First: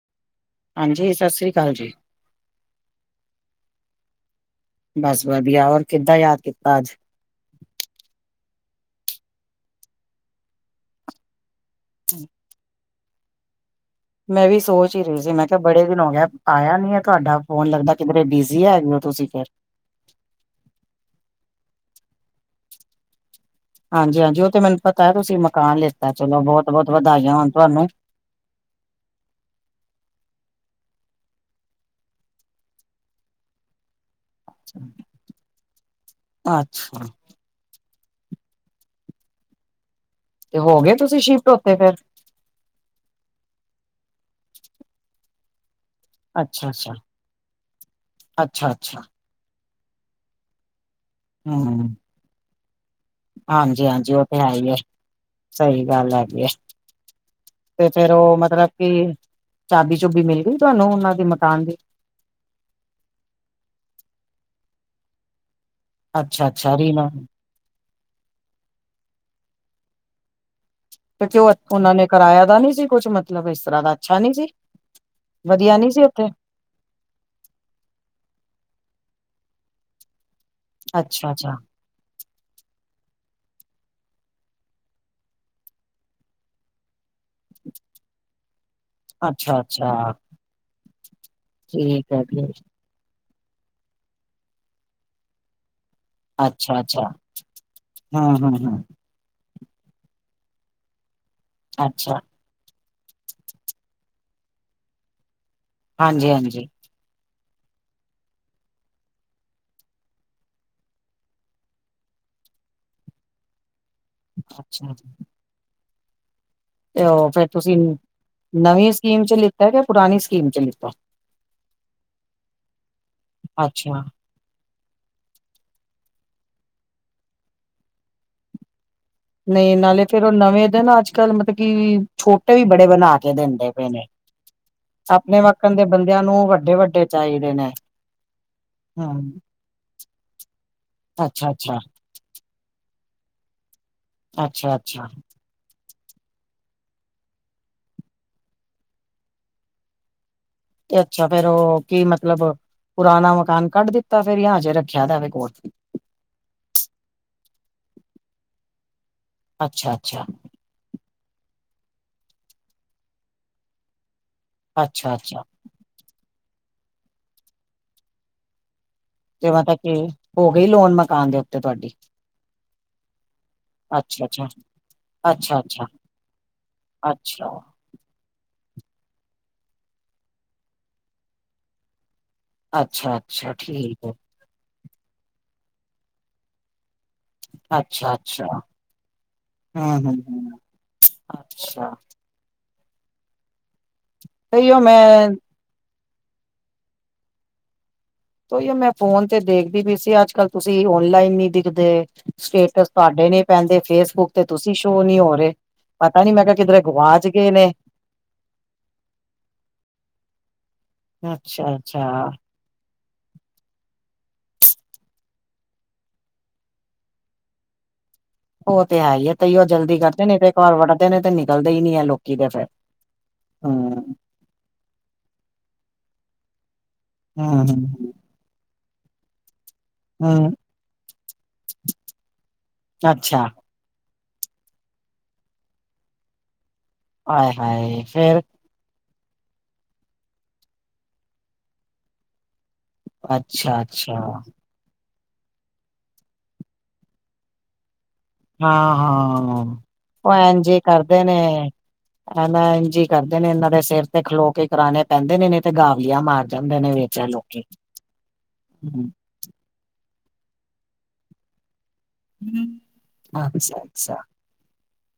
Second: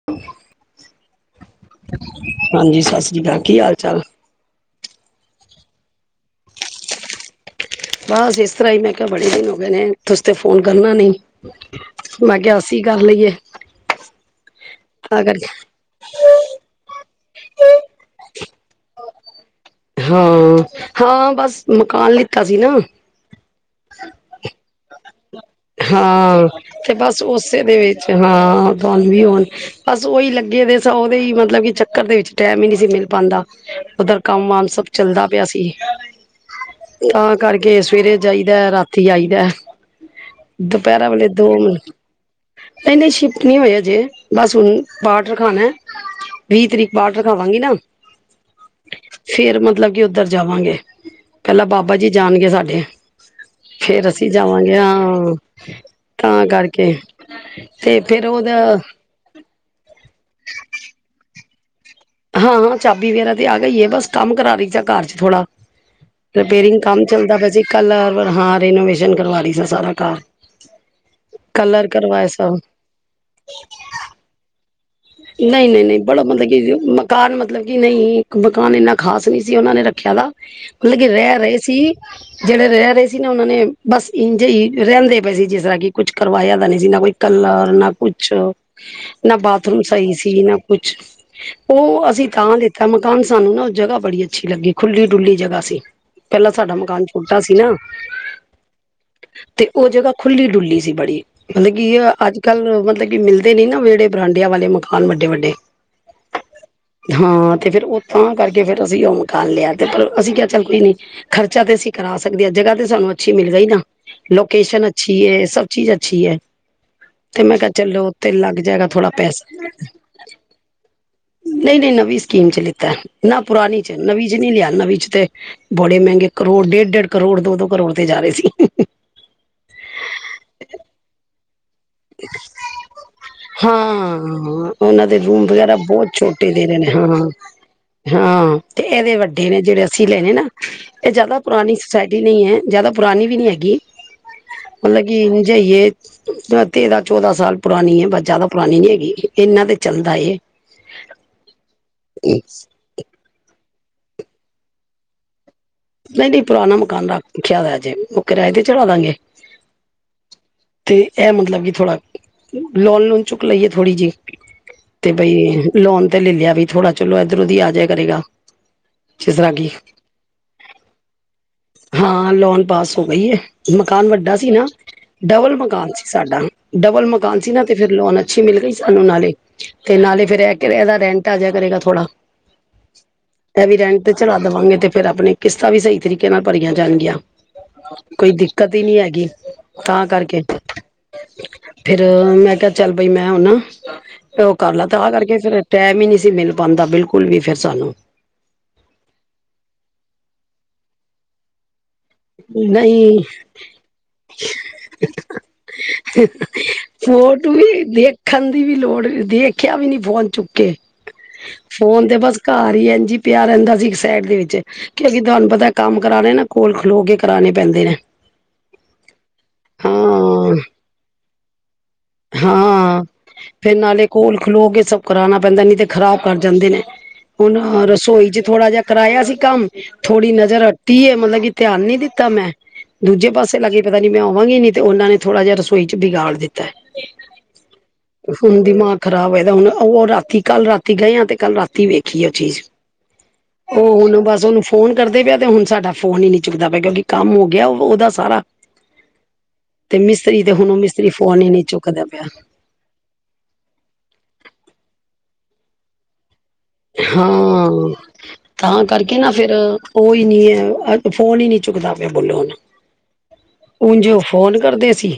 [inaudible] ਹਾਂਜੀ, ਸਸ੍ਰੀ ਕਾਲ ਜੀ। ਹਾਂਜੀ, ਸਸ੍ਰੀ ਕਾਲ। ਕੀ ਹਾਲ- ਚਾਲ? ਬਸ ਵਦੀਆ, ਹੋਰ ਕਿੱਦਾਂ ਯਾਦ ਕੀਤਾ ਅੱਜ? ਬਸ ਇਸ ਤਰ੍ਹਾਂ ਈ ਮੈਂ ਕਿਆ ਬੜੇ ਦਿਨ ਹੋ ਗਏ ਨੇ, ਤੁਸੀ ਤੇ ਫੋਨ ਕਰਨਾ ਨੀ। ਮੈਂ ਕਿਆ ਅਸੀ ਕਰ ਲਈਏ। ਮੈਂ ਵੀ ਸੋਚ ਈ ਰਹੀ ਤਾਂ ਸੀ ਮੈਂ ਕਿਹਾ ਕਰਕੇ ਬੜੇ ਦਿਨ ਹੋ ਗਏ। ਆਇਆ ਨਈ ਏ ਤੁਆਡਾ ਫੋਨ ਲੱਗਦਾ ਕਿਧਰੇ ਬਿਜੀ ਹੈਗੇ ਓ ਤੁਸੀਂ ਫਿਰ। ਹਾਂ-ਹਾਂ, ਬਸ ਮਕਾਨ ਲਿੱਤਾ ਸੀ ਨਾ। ਹਾਂਜੀ-ਹਾਂਜੀ, ਓ ਤੇ ਮੈਨੂੰ ਪਤਾ ਐ ਤੁਸੀਂ ਮਕਾਨ ਲਿੱਤਾ ਚਲੋ ਹਾਂ ਬਹੁਤ-ਬਹੁਤ ਤੇ ਬਸ ਵਧਾਈਆਂ ਹੋਣ ਉਸੇ ਦੇ ਤੁਆਨੂੰ। ਵਿੱਚ ਹਾਂ। ਤੁਆਨੂੰ ਵੀ ਹੋਣ ਬਸ ਉਈ ਲੱਗੇ ਦੇ ਉਹਦੇ ਹੀ ਮਤਲਬ ਕਿ ਚੱਕਰ ਦੇ ਵਿੱਚ ਟੈਮ ਈ ਨਈ ਸੀ ਮਿਲ ਪਾਂਦਾ। ਉੱਧਰ ਕੰਮ-ਕਾਰ ਸਭ ਚੱਲਦਾ ਪਿਆ ਸੀ। ਅੱਛਾ ਤਾਂ ਕਰਕੇ ਸਵੇਰੇ ਜਾਈਦਾ, ਰਾਤੀ ਆਈਦਾ। ਤੇ ਹੋ ਗਏ ਦੁਪੈਰਾ ਤੁਸੀਂ ਵੇਲੇ ਤੋ ਸ਼ਿਫਟ ਉੱਥੇ ਫਿਰ ਨਈ-ਨਈ, ਸ਼ਿਫਟ ਨਈ ਹੋਏ। ਅਜੇ ਬਸ ਹੁਣ ਪਾਠ ਰਖਾਣਾ। ਵੀਹ ਅੱਛਾ-ਅੱਛਾ, ਤਰੀਕ ਪਾਠ ਰਖਾਵਾਂਗੀ ਨਾ ਅੱਛਾ-ਅੱਛਾ। ਫੇਰ ਮਤਲਬ ਕਿ ਉੱਧਰ ਜਾਵਾਂਗੇ। ਪਹਿਲਾਂ ਬਾਬਾ ਜੀ ਜਾਣਗੇ ਸਾਡੇ। ਫੇਰ ਹਾਂਜੀ-ਹਾਂਜੀ, ਓ ਅਸੀਂ ਤੇ ਹੈ ਈ ਐ, ਜਾਵਾਂਗੇ ਹਾਂ ਸਈ ਗੱਲ ਹੈਗੀ ਤਾਂ ਐ। ਕਰਕੇ ਤੇ ਫੇਰ ਉਹ ਮਤਲਬ ਕਿ, ਚਾਬੀ-ਚੁਬੀ ਮਿਲ ਗਈ ਤੁਆਨੂੰ ਉਹਨਾਂ ਦੀ ਮਕਾਨ ਦੀ। ਹਾਂ-ਹਾਂ, ਚਾਬੀ ਵਗੈਰਾ ਤੇ ਆ ਗਈ ਐ ਬਸ ਕੰਮ ਕਰਾ ਰਈ ਸੈ ਘਰ ਚ' ਥੋੜਾ। ਅੱਛਾ ਅੱਛਾ ਰਿਪੇਰਿੰਗ ਕੰਮ ਰੀਨੋ ਚੱਲਦਾ ਪਿਆ ਸੀ ਕੱਲ ਹਾਂ ਰੇਨੋਵੇਸ਼ਨ ਕਰਵਾ ਰਹੀ ਸਾ ਸਾਰਾ ਘਰ। ਕਿਉਂਕਿ ਉਹ ਕਲਰ ਉਹਨਾਂ ਨੇ ਕਰਵਾਏ ਕਰਾਇਆ ਦਾ ਸਭ ਨਹੀਂ ਸੀ ਕੁਛ ਮਤਲਬ ਇਸ ਤਰ੍ਹਾਂ ਦਾ ਅੱਛਾ ਨਈ ਸੀ। ਨਈ- ਵਧੀਆ ਨਈ- ਨੀ ਨਈ, ਸੀ ਬੜਾ ਉੱਥੇ ਗੰਦਗੀ ਸੀ। ਮਕਾਨ ਮਤਲਬ ਕਿ ਨਹੀਂ, ਮਕਾਨ ਇੰਨਾ ਖ਼ਾਸ ਨਈ ਸੀ ਉਹਨਾਂ ਨੇ ਰੱਖਿਆ ਦਾ ਮਤਲਬ ਕਿ ਅੱਛਾ ਰਹਿ ਅੱਛਾ ਰਏ ਸੀ। ਜਿਹੜੇ ਰਹਿ ਰਏ ਸੀ ਨਾ ਉਹਨਾਂ ਨੇ ਬਸ ਇੰਝ ਈ ਰਹਿੰਦੇ ਪਏ ਸੀ ਜਿਸ ਤਰ੍ਹਾਂ ਕਿ ਕੁੱਝ ਕਰਵਾਇਆ ਤਾਂ ਨਈ ਸੀ ਨਾ ਕੋਈ ਕਲਰ ਨਾ ਕੁਛ, ਨਾ ਅੱਛਾ ਬਾਤ ਅੱਛਾ ਸਈ ਸੀ ਨਾ ਕੁਛ ਓ ਠੀਕ ਹੈ ਅਸੀਂ ਜੀ ਤਾਂ ਦਿ ਤਾਂ ਮਕਾਨ ਸਾਨੂੰ ਨਾ ਉਹ ਜਗਾ ਬੜੀ ਅੱਛੀ ਲੱਗੀ ਖੁੱਲੀ- ਡੁੱਲੀ ਜਗਾ ਸੀ। ਪਹਿਲਾਂ ਸਾਡਾ ਅੱਛਾ ਮਕਾਨ ਅੱਛਾ ਛੋਟਾ ਸੀ ਨਾ। ਹਮ ਹਮ ਹਮ ਤੇ ਓ ਜਗਾ ਖੁੱਲੀ-ਡੁੱਲੀ ਸੀ ਬੜੀ, ਮਤਲਬ ਕੀ ਅੱਛਾ ਅੱਜ ਕੱਲ ਮਤਲਬ ਕਿ ਮਿਲਦੇ ਨੀ ਨਾ ਵਿਹੜੇ ਬਰਾਂਡਿਆਂ ਵਾਲੇ ਮਕਾਨ ਵੱਡੇ-ਵੱਡੇ। ਹਾਂਜੀ-ਹਾਂਜੀ। ਹਾਂ ਤੇ ਫਿਰ ੳ ਤਾਂ ਕਰਕੇ ਫਿਰ ਅਸੀਂ ੳ ਮਕਾਨ ਲਿਆ ਤੇ ਪਰ ਅਸੀਂ ਕਿਆ ਚੱਲ ਕੋਈ ਨੀ ਖਰਚਾ ਤੇ ਅਸੀਂ ਕਰਾ ਸਕਦੇ ਆਂ, ਜਗ੍ਹਾ ਤੇ ਸਾਨੂੰ ਅੱਛੀ ਮਿਲ ਗਈ ਨਾ। ਲੋਕੇਸ਼ਨ ਤੇ ਅੱਛੀ ਏ, ਸਭ ਚੀਜ਼ ਅੱਛੀ ਏ। ਉਹ ਤੇ ਫੇਰ ਮੈਂ ਕਿਹਾ ਤੁਸੀਂ ਚਲੋ ੳਥੇ ਲੱਗ ਜਾਏਗਾ ਨਵੀਂ ਥੋੜਾ ਸਕੀਮ ਚ ਲਿੱਤਾ ਯਾ, ਪੁਰਾਣੀ ਸਕੀਮ ਚ ਲਿੱਤਾ। ਨਈ-ਨਈ ਨਵੀਂ ਸਕੀਮ ਚ ਲਿਖਤੀ, ਨਾ ਪੁਰਾਣੀ ਚ ਅੱਛਾ ਨਵੀਂ ਚ ਨੀ ਲਿਆ, ਨਵੀ ਚ ਤੇ ਬੜੇ ਮੈਂਗੇ ਕਰੋੜ ਡੇਢ-ਡੇਢ ਕਰੋੜ ਦੋ-ਦੋ ਕਰੋੜ ਦੇ ਜਾ ਰਏ ਸੀ। ਨਈ ਨਾਲੇ ਫੇਰ ੳ ਨਵੇਂ ਦੇ ਨਾ ਚ ਅੱਜ ਕੱਲ ਮਤਲਬ ਕੀ ਛੋਟੇ ਵੀ ਬੜੇ ਬਣਾ ਕੇ ਦਿੰਦੇ ਪਏ ਨੇ ਹਾਂ ਉਹਨਾਂ ਦੇ ਆਪਣੇ ਰੂਮ ਵਕਣ ਵਗੈਰਾ ਦੇ। ਬਹੁਤ ਬੰਦਿਆਂ ਨੂੰ ਛੋਟੇ ਦੇ ਰਹੇ ਨੇ ਵੱਡੇ-ਵੱਡੇ ਹਾਂ ਚਾਈਦੇ ਨੇ। ਹਾਂ ਤੇ ਏਦੇ ਹਮ ਵੱਡੇ ਨੇ ਜੇੜੇ ਅਸੀਂ ਲਏ ਨੇ ਨਾ, ਏ ਜਾਦਾ ਅੱਛਾ ਪੁਰਾਣੀ ਅੱਛਾ ਸੁਸਾਇ ਨੀ ਏ, ਜਾਦਾ ਪੁਰਾਨੀ ਵੀ ਨੀ ਹੈਗੀ, ਅੱਛਾ ਅੱਛਾ ਮਲਕ ਕਿ ੳਂਜਈ ਏ। ਤੇਰਾਂ ਚੌਦਾਂ ਸਾਲ ਪੁਰਾਨੀ ਏ, ਬਸ ਜਾਦਾ ਪੁਰਾਨੀ ਨੀ ਹੈਗੀ ਇਨਾਂ ਤੇ ਚੱਲਦਾ ਏ। ਤੇ ਅੱਛਾ ਫੇਰ ੳ ਕੀ ਮਤਲਬ ਪੁਰਾਨਾ ਮਕਾਨ ਕੱਢ ਦਿੱਤਾ ਫੇਰ ਜੇ ਰੱਖਿਆ ਦਾਵੇ ਕੋਲ। ਨਈ-ਨਈ ਪੁਰਾਨਾ ਮਕਾਨ ਰੱਖ ਰੱਖਿਆ ਦੈ ਹਜੇ ੳ ਕਿਰਾਏ ਤੇ ਚੜ੍ਹਾ ਦਾਂਗੇ। ਅੱਛਾ ਅੱਛਾ। ਤੇ ਐ ਮਤਲਬ ਕਿ ਥੋੜਾ ਲੋਨ-ਲੂਨ ਚੁੱਕ ਲਈਏ ਥੋੜ੍ਹੀ ਜੀ ਤੇ ਅੱਛਾ ਬਈ ਅੱਛਾ ਲੋਨ ਤੇ ਲੈ ਲਿਆ ਵਈ, ਥੋੜਾ ਚਲੋ ਇੱਧਰੋਂ ਦੀ ਆ ਜਾਇ ਕਰੇਗਾ। ਜਿਸ ਤਰ੍ਹਾਂ ਜਮਾਂ ਕਿ ਤਕ ਈ, ਹੋ ਗਈ ਲੋਨ ਮਕਾਨ ਦੇ ਉ ਹਾਂ ਲੋਨ ਪਾਸ ਹੋ ਗਈ ਏ, ਮਕਾਨ ਅੱਛਾ ਵੱਡਾ ਅੱਛਾ ਸੀ ਨਾ। ਡਬਲ ਅੱਛਾ ਅੱਛਾ ਮਕਾਨ ਸੀ ਸਾਡਾ, ਡਬਲ ਮਕਾਨ ਅੱਛਾ ਸੀ ਨਾ ਤੇ ਫੇਰ ਲੋਨ ਅੱਛੀ ਮਿਲ ਗਈ ਸਾਨੂੰ ਨਾਲੇ ਤੇ ਨਾਲੇ ਫੇਰ ਏ ਕੇ ਏਦਾ ਰੈਂਟ ਆ ਜਿਆ ਕਰੇਗਾ ਥੋੜਾ ਅੱਛਾ ਅੱਛਾ ਐ ਵੀ ਰੈਂਟ ਠੀਕ ਤੇ ਹੈ ਚੜਾ ਦਵਾਂਗੇ ਤੇ ਫੇਰ ਅਪਣੇ ਕਿਸ਼ਤਾਂ ਵੀ ਸਈ ਤਰੀਕੇ ਨਾਲ ਭਰੀਆਂ ਜਾਨਗੀਆਂ। ਅੱਛਾ ਕੋਈ ਅੱਛਾ ਦਿੱਕਤ ਈ ਨੀ ਹੈਗੀ ਤਾਂ ਹਮ ਹਮ ਕਰਕੇ। ਹਮ ਅੱਛਾ ਫੇਰ ਮੈਂ ਕਿਆ ਚੱਲ ਬਈ ਮੈਂ ਹੁਨਾ ੳ ਕਰ ਤੇਈਓ ਲਾਂ ਤਾਂਵਾ ਮੈਂ ਤਰਕੇ ਫੇਰ ਟੈਮ ਈ ਨੀ ਸੀ ਮਿਲ ਪਾਂਦਾ ਬਿਲਕੁਲ ਵੀ ਫਿਰ ਸਾਨੂੰ। ੳਈੳ ਮੈਂ ਫੋਨ ਤੇ ਦੇਖਦੀ ਪਈ ਸੀ, ਅੱਜ ਕੱਲ ਤੁਸੀਂ ਔਨਲਾਈਨ ਨੀ ਦਿਖਦੇ। ਸਟੇਟਸ ਨਹੀਂ ਤੁਹਾਡੇ ਨੀ ਪੈਂਦੇ, ਫੇਸਬੁੱਕ ਤੇ ਤੁਸੀਂ ਸ਼ੋ ਨੀ ਹੋ ਰਏ। ਪਤਾ ਨੀ ਮੈਂ ਕਿਆ ਕਿੱਧਰੇ ਗੁਵਾਚ ਗਏ ਫੋਟੋ ਨੇ। ਵੀ ਦੇਖਣ ਦੀ ਵੀ ਲੋੜ ਦੇਖਿਆ ਵੀ ਨੀ ਫੋਨ ਚੁੱਕ ਕੇ ਅੱਛਾ ਫੋਨ ਤੇ ਅੱਛਾ ਬਸ ਘਰ ਈ ਐਂਜ ਈ ਪਿਆ ਰੈੰਦਾ ਸੀ ਇੱਕ ਸਾਈਡ ਦੇ ਵਿੱਚ, ਕਿਉਕਿ ਤੁਹਾਨੂੰ ਪਤਾ ਕੰਮ ਕਰਾਨੈ ਕੋਲ ਖਲੋ ਕੇ ਕਰਾਨੇ ਪੈਂਦੇ ਨੇ। ੳ ਤੇ ਹੈ ਈਏ ਤੇਈੳ ਜਲਦੀ ਕਰਦੇ ਨੇ ਤੇ ਹਾਂ ਇੱਕ ਵਾਰ ਵੱੜਦੇ ਨੇ ਤੇ ਨਿਕਲਦੇ ਈ ਨੀ ਐ ਲੋਕ। ਹਾਂ ਫੇਰ ਨਾਲੇ ਕੋਲ ਖਲੋ ਕੇ ਸਭ ਕਰਾਨਾ ਪੈਂਦੈ ਨਈ ਤੇ ਖ਼ਰਾਬ ਕਰ ਜਾਂਦੇ ਨੇ। ਹੁਨ ਹਮ ਰਸੋਈ ਚ ਥੋੜ੍ਹਾ ਜਿਹਾ ਕਰਾਇਆ ਸੀ ਕੰਮ ਥੋੜ੍ਹੀ ਹਮ ਨਜ਼ਰ ਹਟੀ ਏ, ਮਤਲਬ ਕਿ ਧਿਆਨ ਨੀ ਦਿੱਤਾ ਮੈਂ ਦੂਜੇ ਅੱਛਾ ਪਾਸੇ ਲੱਗੇ ਪਤਾ ਨੀ ਮੈਂ ਆਵਾਂਗੀ ਨੀ ਤੇ ਉਨਾਂ ਨੇ ਥੋੜਾ ਜਿਆ ਰਸੋਈ ਚ ਬਿਗਾੜ ਦਿੱਤੈ। ਆਏ ਹਾਏ ਫੇਰ ਹੁੰਨ ਦਿਮਾ ਖ਼ਰਾਬ ਹੋਏਦਾ ਹੁਨ ਉ ਰਾਤੀ ਕੱਲ ਰਾਤੀ ਗਏ ਆਂ, ਤੇ ਕੱਲ ਰਾਤੀ ਵੇਖੀ ਉ ਚੀਜ਼। ਅੱਛਾ ਉ ਅੱਛਾ ਹੁਣ ਬਸ ਉਨੂੰ ਫੋਨ ਕਰਦੇ ਪਆ ਤੇ ਹੁਨ ਸਾਡਾ ਫੋਨ ਈ ਨੀ ਚੁੱਕਦਾ ਪਿਆ, ਕਿਉਂਕਿ ਕੰਮ ਹੋ ਗਿਆ ਉ ਉਦਾ ਸਾਰਾ ਹਾਂ ਹਾਂ ਤੇ ਉ ਮਿਸਤਰੀ ਤੇ ਐਨ ਹੁਣ ਉਹ ਜੀ ਮਿਸਤਰੀ ਕਰਦੇ ਨੇ ਫੋਨ ਹੀ ਨੀ ਚੁੱਕਦਾ ਪਿਆ ਐ ਐਨ ਜੀ। ਕਰਦੇ ਨੇ ਏਨਾ ਦੇ ਸੇਰ ਤੇ ਖਲੋ ਕੇ ਕਰਾਨੈ ਪੈਂਦੇ ਨੇ ਤੇ ਗਾਰਲੀਆਂ ਮਾਰ ਜਾਂਦੇ ਨੇ ਵਿੱਚ ਇਹ ਲੋਕੀ ਹਾਂ, ਤਾਂ ਹੂੰ। ਕਰਕੇ ਨਾ ਫੇਰ ੳਈ ਨਈ ਏ ਫੋਨ ਈ ਨਹੀਂ ਚੁੱਕਦਾ ਪਿਆ ਬੋਲੋ ਹੁਨ ਅੱਛਾ ਉਂਝ ਅੱਛਾ ਓ ਫੋਨ ਕਰਦੇ ਸੀ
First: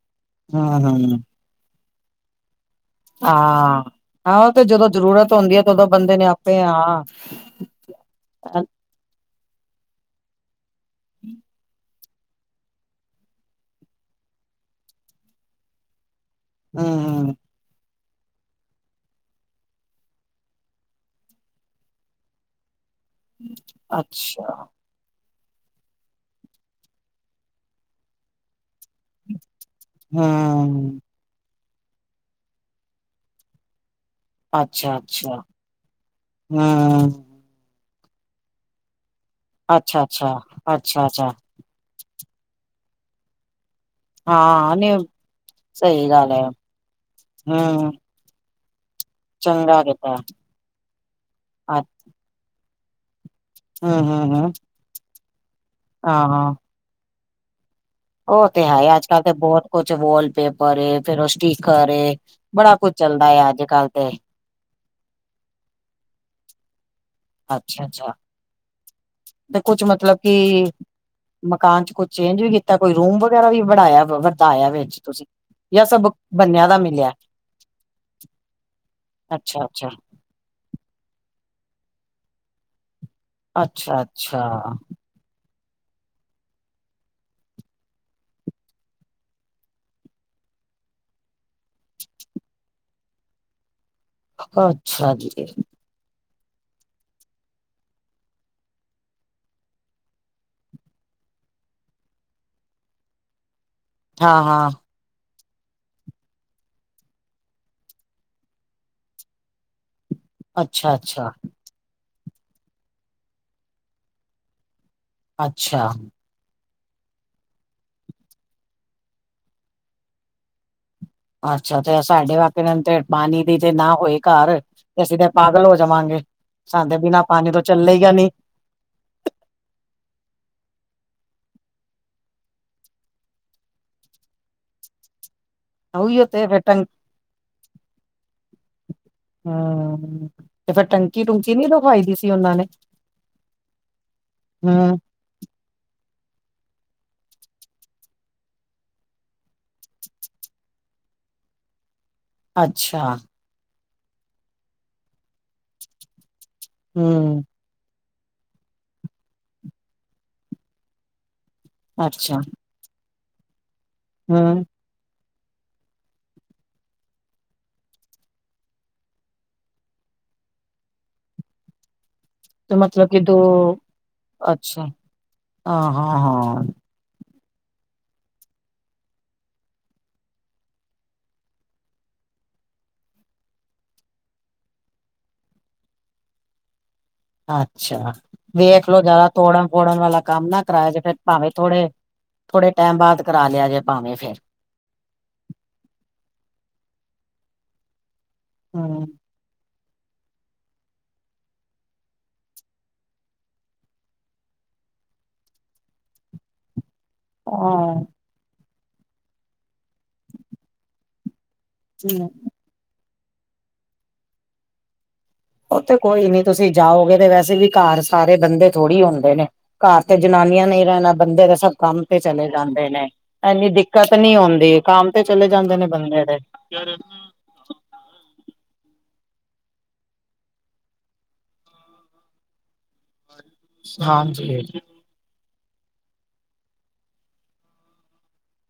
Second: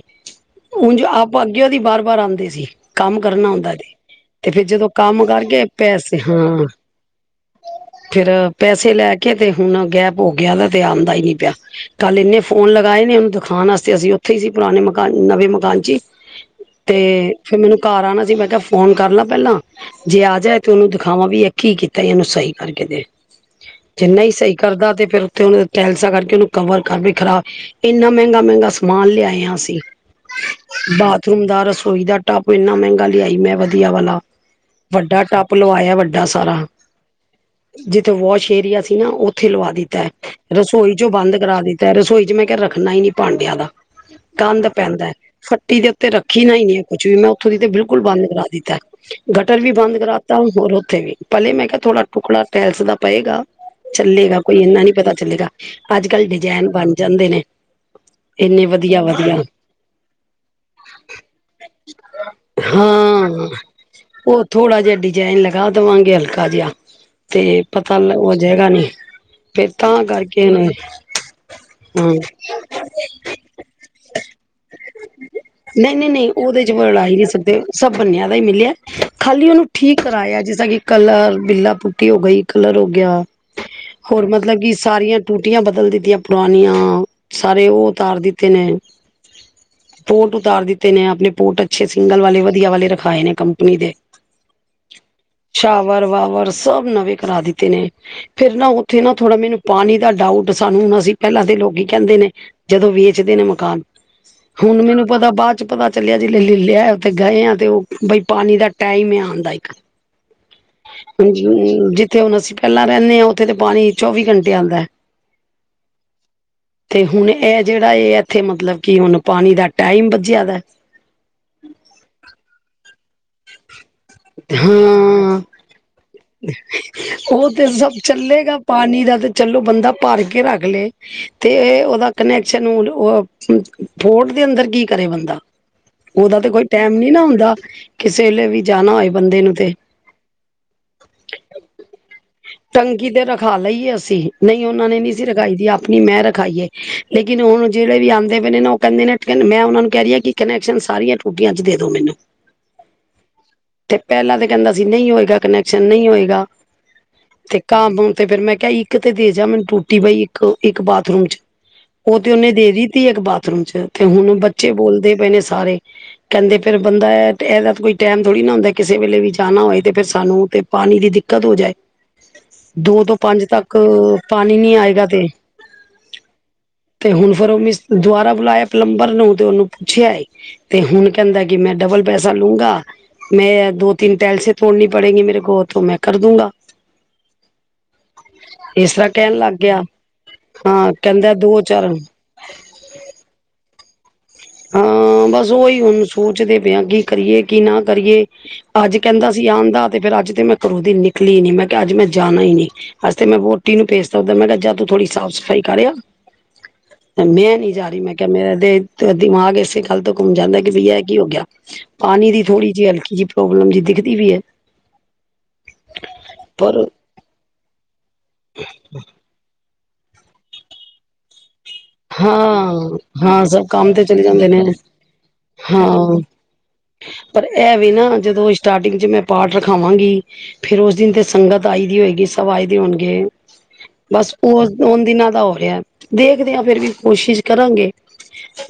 ਹਮ ਉਂਝ ਹਮ ਆਪ ਅੱਗੇ ਉ ਦੀ ਬਾਰ- ਬਾਰ ਆਉਂਦੇ ਸੀ। ਕੰਮ ਕਰਨਾ ਆਉਂਦਾ ਹਾਂ ਜੇ। ਹਾਂ ਤੇ ਉਹ ਫੇਰ ਜਦੋਂ ਕੰਮ ਜ਼ਰੂਰਤ ਹੁੰਦੀ ਹੈ ਕਰਕੇ ਉਦੋਂ ਬੰਦੇ ਪੈਸੇ, ਨੇ ਆਪੇ ਹਾਂ। ਫੇਰ ਪੈਸੇ ਲੈ ਕੇ ਤੇ ਹੁਣ ਗੈਪ ਹੋ ਗਿਆਦਾ ਨਾ ਤੇ ਆਉਂਦਾ ਹੀ ਨੀ ਪਿਆ, ਕੱਲ ਇੰਨੇ ਫੋਨ ਲਗਾਏ ਨੇ ਉ ਵੇਖਾਣ ਆਸਤੇ ਅਸੀ ਉਥੇ ਹੀ ਸੀ ਪੁਰਾਣੇ ਮਕਾਨ ਨਵੇ ਮਕਾਨ 'ਚ, ਤੇ- ਹਮ ਫੇਰ ਮੈਨੂੰ ਘਰ ਆਣਾ ਸੀ ਮੈ ਕਿਹਾ ਫੋਨ ਕਰ ਲਾ ਪਹਿਲਾ- ਜੇ ਆ ਜਾਏ ਤੇ ਉਹਨੂੰ ਦਿਖਾਵਾ ਵੀ ਇਹ ਕੀ ਕੀਤਾ ਈ ਇਹਨੂੰ ਸਹੀ ਕਰਕੇ ਦੇ- ਜੇ ਨਾਹੀ ਅੱਛਾ ਸਹੀ ਕਰਦਾ ਤੇ ਫੇਰ ਉਥੇ ਉਹ ਟੈਲਸਾ ਕਰਕੇ ਉਹਨੂੰ ਕਵਰ ਕਰ ਵੀ ਖਰਾਬ, ਇਨਾ- ਮਹਿੰਗਾ- ਮਹਿੰਗਾ ਸਮਾਨ ਲਿਆਏ ਆ ਅਸੀ, ਹਮ ਬਾ- ਫੇਰ ਇਨ ਦਾ ਰਸੋਈ ਦਾ ਟੱਪ ਇਨਾ ਮਹਿਗਾ ਲਿਆਈ ਮੈ ਵਧੀਆ ਵਾਲਾ। ਵੱਡਾ ਅੱਛਾ-ਅੱਛਾ, ਟੱਪ ਲਵਾਇਆ ਵੱਡਾ ਸਾਰਾ- ਹੂੰ, ਜਿਥੇ ਵਾਸ਼ ਏਰੀਆ ਸੀ ਨਾ ਉਥੇ ਲਵਾ ਦਿਤਾ ਏ, ਅੱਛਾ-ਅੱਛਾ, ਰਸੋਈ ਚੋ ਅੱਛਾ-ਅੱਛਾ, ਬੰਦ ਕਰਾ ਦਿਤਾ- ਤੇ ਰਸੋਈ 'ਚ ਮੈ ਕਿਹਾ ਰਖਣਾ ਹੀ ਨੀ ਭਾਂਡਿਆਂ ਦਾ ਗੰਦ ਹਾਂ ਨੀ ਪੈਦਾ ਐ। ਫੱਟੀ ਦੇ ਉਤੇ ਸਹੀ ਗੱਲ ਐ, ਰਖੀ ਨਾ ਹੀ ਨਹੀ ਹੈ। ਕੁਛ ਵੀ ਮੈ ਉਥੋ ਦੀ ਤੇ ਹੂੰ ਬਿਲਕੁਲ ਬੰਦ ਕਰਾ ਦਿਤਾ। ਗਟਰ ਵੀ ਚੰਗਾ ਬੰਦ ਕੀਤਾ, ਕਰਾਤਾ ਹੋਰ ਉਥੇ ਵੀ, ਪਹਿਲੇ ਮੈ ਕਿਹਾ ਥੋੜਾ ਟੁਕੜਾ ਟੈਲਸ ਦਾ ਪਏਗਾ। ਚੱਲੇਗਾ ਹੂੰ-ਹੂੰ-ਹੂੰ, ਕੋਈ ਇੰਨਾ ਨਹੀ ਪਤਾ ਚਲੇਗਾ ਅਜ ਕਲ ਡਿਜਾਇਨ ਬਣ ਜਾਦੇ ਨੇ। ਉ ਤੇ ਇੰਨੇ ਹੈ, ਵਧੀਆ ਅਜ ਕਲ ਤੇ ਵਧੀਆ ਬਹੁਤ ਕੁਛ ਵਾਲਪੇਪਰ ਏ, ਫੇਰ ਉ ਸਟੀਕਰ ਏ। ਬੜਾ ਕੁੱਝ ਚੱਲਦਾ ਹਾਂ ਆ, ਅੱਜ- ਕੱਲ ਤੇ- ਉਹ ਥੋੜਾ ਜਿਹਾ ਡਿਜਾਇਨ ਲਗਾ ਦੇਵਾਗੇ ਹਲਕਾ ਜਿਹਾ, ਤੇ ਪਤਾ ਅੱਛਾ-ਅੱਛਾ ਹੋ ਜਾਏਗਾ ਨੀ- ਤੇ ਫੇਰ ਕੁਛ ਤਾਂ ਮਤਲਬ ਕਰਕੇ ਕਿ ਮਕਾਨ 'ਚ ਕੁਛ ਹਾਂ ਚੇਨ- ਕੀ ਕੀਤਾ ਕੋਈ ਰੂਮ ਵਗੈਰਾ ਵੀ ਬਣਾਇਆ ਵਰਤਾਇਆ ਵਿਚ ਤੁਸੀ। ਨਹੀ- ਨਹੀਂ, ਨਹੀ ਉਹਦੇ 'ਚ ਬਣਾ ਹੀ ਨਹੀ ਸਕਦੇ ਸਭ ਬੰਨਿਆਂ ਵੇ ਮਿਲਿਆ ਖਾਲੀ ਉਹਨੂੰ ਅੱਛਾ-ਅੱਛਾ, ਠੀਕ ਕਰਾਇਆ ਜਿਸ ਤ ਕਿ- ਕਲਰ, ਬਿੱਲਾ ਪੁਟੀ ਹੋ ਗਈ, ਕਲਰ ਹੋ ਗਿਆ, ਹੋਰ ਅੱਛਾ-ਅੱਛਾ। ਮਤਲਬ ਕਿ ਸਾਰੀਆਂ- ਟੂਟੀਆਂ ਬਦਲ ਦਿਤੀਆਂ ਪੁਰਾਣੀਆਂ ਸਾਰੇ ਉਹ ਉਤਾਰ ਦਿਤੇ ਨੇ- ਪੋਟ ਉਤਾਰ ਦਿਤੇ ਨੇ ਆਪਣੇ ਪੋਟ ਅਛੇ ਸਿੰਗਲ ਵਾਲੇ ਵਧੀਆ ਵਾਲੇ ਰਖਾਏ ਨੇ ਕੰਪਨੀ ਦੇ। ਅਛਾ ਜੀ, ਟਾਵਰ- ਵਾਵਰ ਸਭ ਨਵੇ ਕਰਾ ਦਿਤੇ ਨੇ। ਫੇਰ ਨਾ ਉਥੇ ਨਾ ਥੋੜਾ ਮੈਨੂੰ ਪਾਣੀ ਦਾ ਡਾਊਟ ਸਾਨ ਅਸੀ ਪਹਿਲਾ ਦੇ ਲੋਕੀ - ਕਹਿਦੇ ਨੇ ਜਦੋ ਵੇਚਦੇ ਨੇ ਮਕਾਨ, ਹਾਂ-ਹਾਂ, ਹੁਣ ਮੈਨੂੰ ਪਤਾ ਬਾਅਦ- ਪਤਾ ਚਲਿਆ ਜਿ ਲੈ ਲਿਆ ਉਥੇ ਗਏ ਆ ਤੇ ਉਹ ਬਈ ਪਾਣੀ ਦਾ ਟਾਈਮ ਆ ਆਣ ਦਾ ਇਕ- ਅੱਛਾ-ਅੱਛਾ। ਹ ਜਿਥੇ ਹੁਣ ਅਸੀ ਪਹਿਲਾ ਰਹਿੰਨੇ ਹਾਂ ਉਥੇ ਤੇ ਪਾਣੀ ਚੋਵੀ ਘੰਟੇ ਆਂਦਾ ਏ। ਅਛਾ- ਤੇ ਹੁਣ ਇਹ ਜਿਹੜਾ ਇਹ ਇਥੇ ਮਤਲਬ ਕਿ ਹੁਣ ਪਾਣੀ ਦਾ ਟਾਈਮ ਵਜਿਆ ਵੇ- ਅਛਾ ਤੇ ਸਾਡੇ ਵਾਸਤੇ ਅ ਪਾਨੀ ਵੀ ਤੇ ਨਾ ਹੋਏ। ਘਰ ਤੇ ਅਸੀ ਤੇ ਹਾਂ ਪਾਗਲ ਹੋ ਜਾਵਾਗੇ ਸਾਡੇ ਬਿਨਾ ਉਹ ਪਾਣੀ ਤੋ ਤੇ ਸਭ ਚਲੇ ਗਾ ਨੀ। ਚੱਲੇਗਾ ਪਾਣੀ ਦਾ ਤੇ ਚਲੋ ਬੰਦਾ ਭਰ ਕੇ ਰਖ ਲਏ- ਤੇ ਉਹਦਾ ਕਨੈਕਸ਼ਨ ਹੁਣ ਓ ਥੋੜ ਦੇ ਅੰਦਰ ਕੀ ਕਰੇ ਬੰਦਾ। ਉਹੀਓ ਉਹਦਾ ਤੇ ਫਿਰ ਕੋਈ ਟੰ ਟੈਮ ਨੀ ਨਾ ਹੁੰਦਾ ਕਿਸੇ ਵੇਲੇ ਵੀ ਜਾਣਾ ਹੋਏ ਬੰਦੇ ਨੂੰ ਤੇ- ਹਾ [inaudible] ਤੇ ਫੇਰ ਟੰਕੀ- ਟੂੰਕੀ ਨੀ ਰਖਵਾਈ ਦੀ ਸੀ। ਉਹਨਾਂ ਨੇ ਟੰਕੀ ਤੇ ਰਖਾ ਲਈਏ ਅਸੀ, ਨਹੀ ਉਹਨਾ ਨੇ ਹੂੰ ਨੀ- ਰਖਾਈ ਦੀ ਆਪਣੀ ਮੈ ਰਖਾਈਏ ਲੇਕਿਨ ਹੁਣ ਜਿਹੜੇ ਵੀ ਆਉਦੇ ਪੇ ਨੇ ਉਹ ਕਹਿਦੇ ਨੇ ਮੈ ਉਹਨਾ ਨੂੰ ਕਹਿ ਰਹੀ ਹਾਂ ਕਿ- ਕਨੈਕਸ਼ਨ ਸਾਰੀਆਂ ਟੂਟੀਆਂ 'ਚ ਦੇ ਦੋ ਮੈਨੂੰ- ਅਛਾ- ਤੇ ਪਹਿਲਾ ਤਾਂ ਕਹਿੰਦਾ ਸੀ ਨਹੀ ਹੋਏਗਾ ਕਨੈਕਸ਼ਨ ਨਹੀ ਹੋਏਗਾ। ਹੂੰ - ਤੇ ਕਾਮ ਕੂਮ ਤੇ ਫਿਰ ਮੈ ਕਿਹਾ ਇਕ ਤੇ ਦੇ ਜਾ ਮੈਨੂੰ ਟੂਟੀ ਪਈ ਇੱਕ ਬਾਥਰੂਮ 'ਚ- ਉਹ ਤੇ ਅੱਛਾ ਉਹਨੇ ਦੇ ਦਿਤੀ ਇਕ ਬਾਥਰੂਮ 'ਚ ਤੇ ਹੁਣ ਹੂੰ ਬੱਚੇ ਬੋਲਦੇ ਪਏ ਨੇ ਸਾਰੇ- ਕਹਿਦੇ ਫਿਰ ਬੰਦਾ ਇਹਦਾ ਤਾਂ ਕੋਈ ਟਾਈਮ ਥੋੜ੍ਹੀ ਨਾ ਹੁੰਦਾ ਕਿਸੇ ਵੇਲੇ ਵੀ ਜਾਣਾ ਹੋਏ ਤੇ ਫੇਰ ਸਾਨੂੰ ਤੇ- ਪਾਣੀ ਦੀ ਦਿਕਤ ਹੋ ਜਾਏ- ਤੇ ਦੋ ਮਤਲਬ ਤੋਂ ਕਿ ਪੰਜ ਤੱਕ ਪਾਣੀ ਨੀ ਅੱਛਾ ਆਏਗਾ ਤੇ- ਹਾਂ ਹਾਂ ਹਾਂ ਤੇ ਹੁਣ ਫੇਰ ਉਹ ਮਿਸ ਦੁਬਾਰਾ ਬੁਲਾਇਆ ਪਲੰਬਰ ਨੂੰ ਤੇ ਉਹਨੂੰ ਪੁਛਿਆ ਏ ਤੇ ਹੁਣ ਕਹਿਦਾ ਕਿ ਮੈ ਡਬਲ ਪੈਸਾ ਲੂੰਗਾ। ਮੈ ਦੋ ਤਿੰਨ ਟੈਲਸੇ ਤੋੜਨੀ ਪੜੇਗੀ ਮੇਰੇ ਕੋ ਤੋ ਮੈ ਕਰ ਦੂੰਗਾ। ਅੱਛਾ। ਇਸ ਵੇਖਲੋ ਤਰ੍ਹਾਂ ਜ਼ਿਆਦਾ ਕਹਿਣ ਲੱਗ ਗਿਆ ਤੋੜਨ-ਫੋੜਨ ਵਾਲਾ ਕੰਮ ਨਾ ਕਰਾਓ ਹਾਂ ਜੇ ਫ਼ੇਰ ਕਹਿੰਦਾ ਭਾਵੇਂ ਦੋ ਚਾਰ ਥੋੜੇ ਥੋੜੇ ਟੈਮ ਬਾਅਦ ਕਰਾ ਲਿਆ ਜੇ ਭਾਵੇ ਫ਼ੇਰ। ਹਾਂ ਬਸ ਉਹੀ ਹੁਣ ਸੋਚਦੇ ਪਏ ਆਂ ਕੀ ਕਰੀਏ, ਕੀ ਨਾਂ ਕਰੀਏ, ਅੱਜ ਹੂੰ ਕਹਿੰਦਾ ਜੀ ਆਂਦਾ ਤੇ ਫੇਰ ਅੱਜ ਤੇ ਮੈਂ ਘਰੋਂ ਦੀ ਨਿਕਲੀ ਈ ਨੀਂ, ਮੈਂ ਕਿਹਾ ਅੱਜ ਮੈਂ ਜਾਣਾ ਈ ਨੀਂ। ਅੱਜ ਤੇ ਮੈਂ ਵੋਟੀ ਨੂੰ ਭੇਜਤਾ ਉੱਧਰ ਮੈਂ ਕਿਹਾ ਜਾ ਤੂੰ ਥੋੜ੍ਹੀ ਸਾਫ਼-ਸਫ਼ਾਈ ਕਰਿਆ। ਮੈਂ ਨੀਂ ਜਾ ਰਹੀ ਮੈਂ ਹਾਂ। ਕਿਹਾ ਮੇਰਾ ਤੇ, ਦਿਮਾਗ ਏਸੇ ਗੱਲ ਤੋਂ ਘੁੰਮ ਜਾਂਦਾ ਕਿ ਬਈ ਇਹ ਕੀ ਹੋ ਗਿਆ। ਪਾਣੀ ਦੀ ਥੋੜ੍ਹੀ ਜਿਹੀ, ਹਲਕੀ ਜਿਹੀ, ਪ੍ਰੋਬਲਮ ਜਿਹੀ ਦਿਖਦੀ ਪਈ ਐ। ਉਹ ਤੇ ਕੋਈ ਨੀਂ ਤੁਸੀਂ ਜਾਓਗੇ ਤੇ ਵੈਸੇ ਵੀ ਘਰ ਸਾਰੇ ਬੰਦੇ ਥੋੜ੍ਹੀ ਹੁੰਦੇ ਨੇ। ਘਰ ਤੇ ਜਨਾਨੀਆਂ ਨੇਂ ਈ ਰਹਿਣਾ, ਬੰਦੇ ਦਾ ਸਭ ਕੰਮ ਤੇ ਚਲੇ ਜਾਂਦੇ ਹਾਂ ਨੇਂ, ਹਾਂ ਸਭ ਐਨੀ ਕੰਮ ਤੇ ਦਿੱਕਤ ਚਲੇ ਨੀਂ ਜਾਂਦੇ ਨੇ ਹੋਂਦੀ ਕੰਮ ਤੇ ਚਲੇ ਜਾਂਦੇ ਨੇਂ ਹਾਂ ਬੰਦੇ ਤੇ। ਹੂੰ ਹੂੰ ਪਰ ਐ ਵੇ ਨਾਂ ਜਦੋਂ ਸਟਾਰਟਿੰਗ ਚ' ਮੈਂ ਪਾਠ ਰਖਾਵਾਂਗੀ। ਫੇਰ ਉਸ ਦਿਨ ਤੇ ਸੰਗਤ ਆਈ ਦੀ ਹੋਏਗੀ, ਸਭ ਆਏ ਦੇ ਹੋਣਗੇ। ਬਸ ਹਾਂਜੀ। ਉਸ-ਉਨ ਦਿਨਾਂ ਦਾ ਹੋ ਰਿਹਾ, ਦੇਖ ਦਿਆ ਫੇਰ ਵੀ ਕੋਸ਼ਿਸ਼ ਕਰਾਂਗੇ,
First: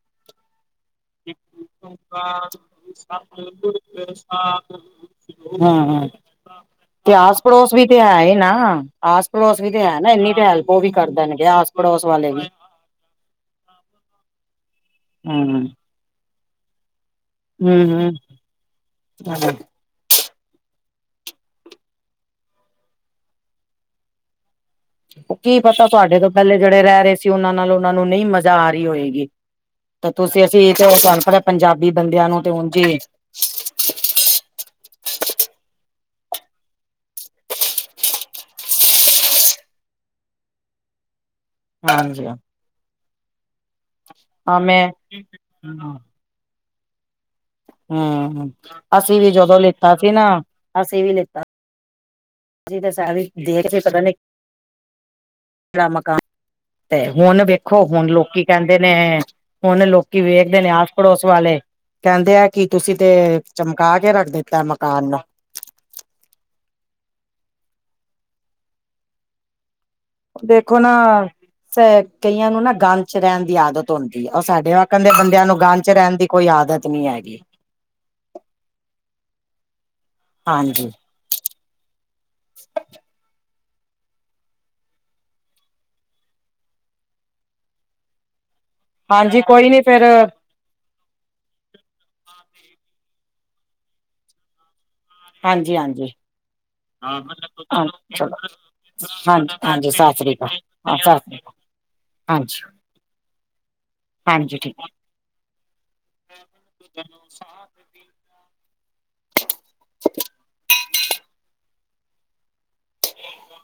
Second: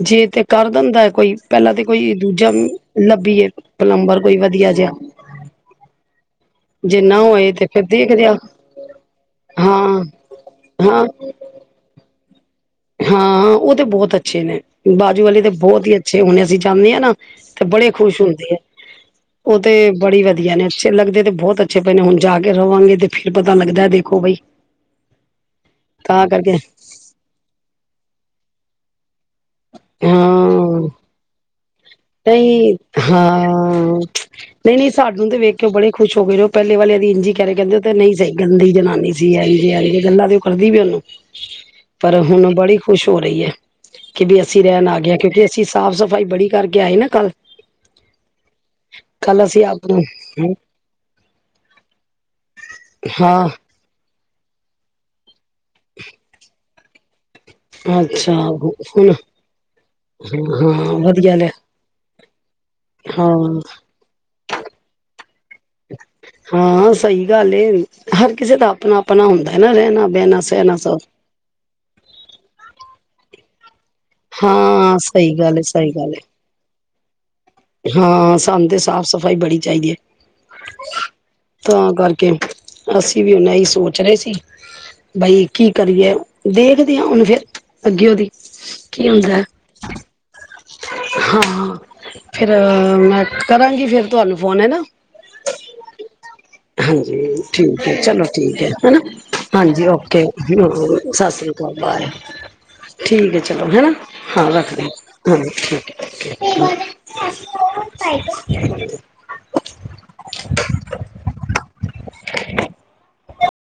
ਜੇ ਤੇ ਕਰ ਦਿੰਦਾ ਏ ਕੋਈ, ਪਹਿਲਾਂ ਤੇ ਕੋਈ ਦੂਜਾ ਮ, ਲੱਭੀਏ, ਪਲੰਬਰ ਕੋਈ ਵਧੀਆ ਜਿਆ। ਹਾਂ-ਹਾਂ। ਤੇ ਹੋਏ ਆਸ-ਪੜੋਸ ਫੇਰ ਵੀ ਤੇ ਹੈ ਦੇਖਦੇ ਈ ਆ ਨਾਂ, ਆਸ-ਪੜੋਸ ਵੀ ਤੇ ਹੈ ਹਾਂ ਨਾਂ ਇੰਨੀ ਤੇ ਹੈਲਪ ਉਹ ਵੀ ਹਾਂ ਕਰ ਦੇਣਗੇ ਆਸ ਪੜੋਸ ਵਾਲੇ ਵੀ। ਹਾਂ ਉਹ ਤੇ ਬਹੁਤ ਅੱਛੇ ਨੇਂ, ਬਾਜੂ ਵਾਲੇ ਤਾਂ ਹੂੰ ਬਹੁਤ ਈ ਅੱਛੇ ਹੁਣੇ ਅਸੀਂ ਜਾਂਨੇ ਆਂ ਨਾਂ। ਤੇ ਹੂੰ ਬੜੇ ਹੂੰ। ਖ਼ੁਸ਼ ਹੁੰਦੇ ਐ, ਉਹ ਤੇ ਬੜੀ ਵਧੀਆ ਨੇਂ ਅੱਛੇ ਲੱਗਦੇ ਤੇ ਬਹੁਤ ਅੱਛੇ ਪਏ ਨੇ ਹੁਣ ਜਾ ਕੇ ਰਵਾਂਗੇ ਤੇ ਫੇਰ ਪਤਾ ਲੱਗਦਾ ਦੇਖੋ ਬਈ। ਓ ਕੀ ਪਤਾ ਤੁਹਾਡੇ ਤਾਂ ਤੋਂ ਕਰਕੇ ਪਹਿਲੇ ਜਿਹੜੇ ਰਹਿ ਰਹੇ ਸੀ ਉਹਨਾਂ ਨਾਲ ਉਹਨਾਂ ਨੂੰ ਨਹੀਂ ਮਜ਼ਾ ਆ ਰਹੀ ਹੋਏਗੀ। ਤੇ ਤੁਸੀਂ-ਅਸੀਂ ਤੇ ਉਹ ਤੁਹਾਨੂੰ ਪਤਾ ਪੰਜਾਬੀ ਬੰਦੇ। ਤਾਂਈ, ਹਾਂ। ਨਈਂ-ਨਈਂ ਸਾਨੂੰ ਤੇ ਵੇਖ ਕੇ ਉਹ ਬੜੇ ਖੁਸ਼ ਹੋ ਗਏ ਤੇ ਉਹ ਪਹਿਲੇ ਵਾਲੇ ਦੀ ਇੰਝ ਹੀ ਕਹਿ ਰਏ ਕਹਿੰਦੇ ਓ ਤਾਂ ਨਈਂ ਸਹੀ ਗੰਦੀ ਜਨਾਨੀ ਜੀ ਆਈ ਵੀ ਆਈ ਗੱਲਾਂ ਤੇ ਉਹ ਕਰਦੀ ਵੀ ਉਹਨੂੰ, ਪਰ ਹਾਂਜੀ। ਹੁਣ ਬੜੀ ਖੁਸ਼ ਹੋ ਰਹੀ ਐ। ਕਿਡੀ ਹਾਂ ਅਸੀਂ ਰਹਿਣ ਮੈਂ ਆ ਗਏ ਆ, ਕਿਉਂਕਿ ਅਸੀਂ ਸਾਫ਼-ਸਫ਼ਾਈ ਬੜੀ ਕਰਕੇ ਆਏ ਨਾਂ ਕੱਲ। ਹੂੰ, ਅਸੀਂ ਵੀ ਕੱਲ ਜਦੋਂ ਆਪ ਲਿੱਤਾ ਨੂੰ ਸੀ ਨਾਂ, ਅਸੀਂ ਵੀ ਲਿੱਤਾ ਅਸੀਂ ਤਾਂ ਸਾਰੇ ਹਾਂ ਦੇਖਦੇ ਪਤਾ ਨਈਂ, ਕਿਹੜਾ ਮਕਾਨ ਤੇ, ਹੁਣ ਵੇਖੋ ਹੁਣ ਅੱਛਾ ਲੋਕੀ ਕਹਿੰਦੇ ਹੁਣ ਨੇਂ, ਹੁਣ ਲੋਕੀ ਵੇਖਦੇ ਨੇਂ ਹਾਂ ਆਸ-ਪੜੋਸ ਵਧੀਆ ਲੈ ਵਾਲੇ। ਕਹਿੰਦੇ ਆਂ ਕਿ ਤੁਸੀਂ ਹਾਂ ਤੇ, ਚਮਕਾ ਕੇ ਰੱਖ ਦਿੱਤਾ ਮਕਾਨ ਨੂੰ। ਹਾਂ ਸਹੀ ਗੱਲ ਏ, ਹਰ ਕਿਸੇ ਦਾ ਆਪਣਾ-ਆਪਣਾ ਹੁੰਦਾ ਏ ਨਾਂ ਰਹਿਣਾ ਬਹਿਣਾ ਸਹਿਣਾ ਦੇਖੋ ਸਭ ਨਾਂ, ਸੈ, ਕਈਆਂ ਨੂੰ ਨਾਂ ਗੰਦ ਚ' ਰਹਿਣ ਦੀ ਆਦਤ ਹੁੰਦੀ ਆ, ਉਹ ਸਾਡੇ ਹਾਂ ਦੇ ਸਹੀ ਬੰਦਿਆਂ ਗੱਲ ਨੂੰ ਏ ਗੰਦ ਸਹੀ ਚ' ਗੱਲ ਰਹਿਣ ਏ ਦੀ ਕੋਈ ਆਦਤ ਨੀਂ ਹੈਗੀ। ਹਾਂ ਸਾਨੂੰ ਤੇ ਸਾਫ਼-ਸਫ਼ਾਈ ਬੜੀ ਚਾਹੀਦੀ ਏ ਹਾਂਜੀ ਤਾਂ ਕਰਕੇ, ਅਸੀਂ ਵੀ ਉਹਨਾ ਈ ਸੋਚ ਰਹੇ ਸੀ। ਬਈ ਕੀ ਕਰੀਏ, ਦੇਖਦੇ ਆਂ ਹੁਣ ਫੇਰ, ਅੱਗੇ ਓ ਦੀ ਕੀ ਹੁੰਦਾ ਹਾਂਜੀ ਕੋਈ ਨੀਂ ਫੇਰ ਹਾਂ, ਫ਼ੇਰ ਮੈਂ ਕਰਾਂਗੀ ਫੇਰ ਤੁਹਾਨੂੰ ਫੋਨ ਹੈਨਾਂ ਹਾਂਜੀ-ਹਾਂਜੀ ਹਾਂਜੀ ਠੀਕ ਐ ਚਲੋ ਠੀਕ ਏ ਹਨਾਂ, ਹਾਂਜੀ ਓਕੇ, ਹਾਂ ਸਤਿ ਸ੍ਰੀ ਹਾਂਜੀ ਠੀਕ ਐ ਚਲੋ ਹੈਨਾ, ਹਾਂ ਹਾਂਜੀ ਠੀਕ ਰੱਖਦੇ ਆ [unintelligible] [unintelligible] [unintelligible] [inaudible]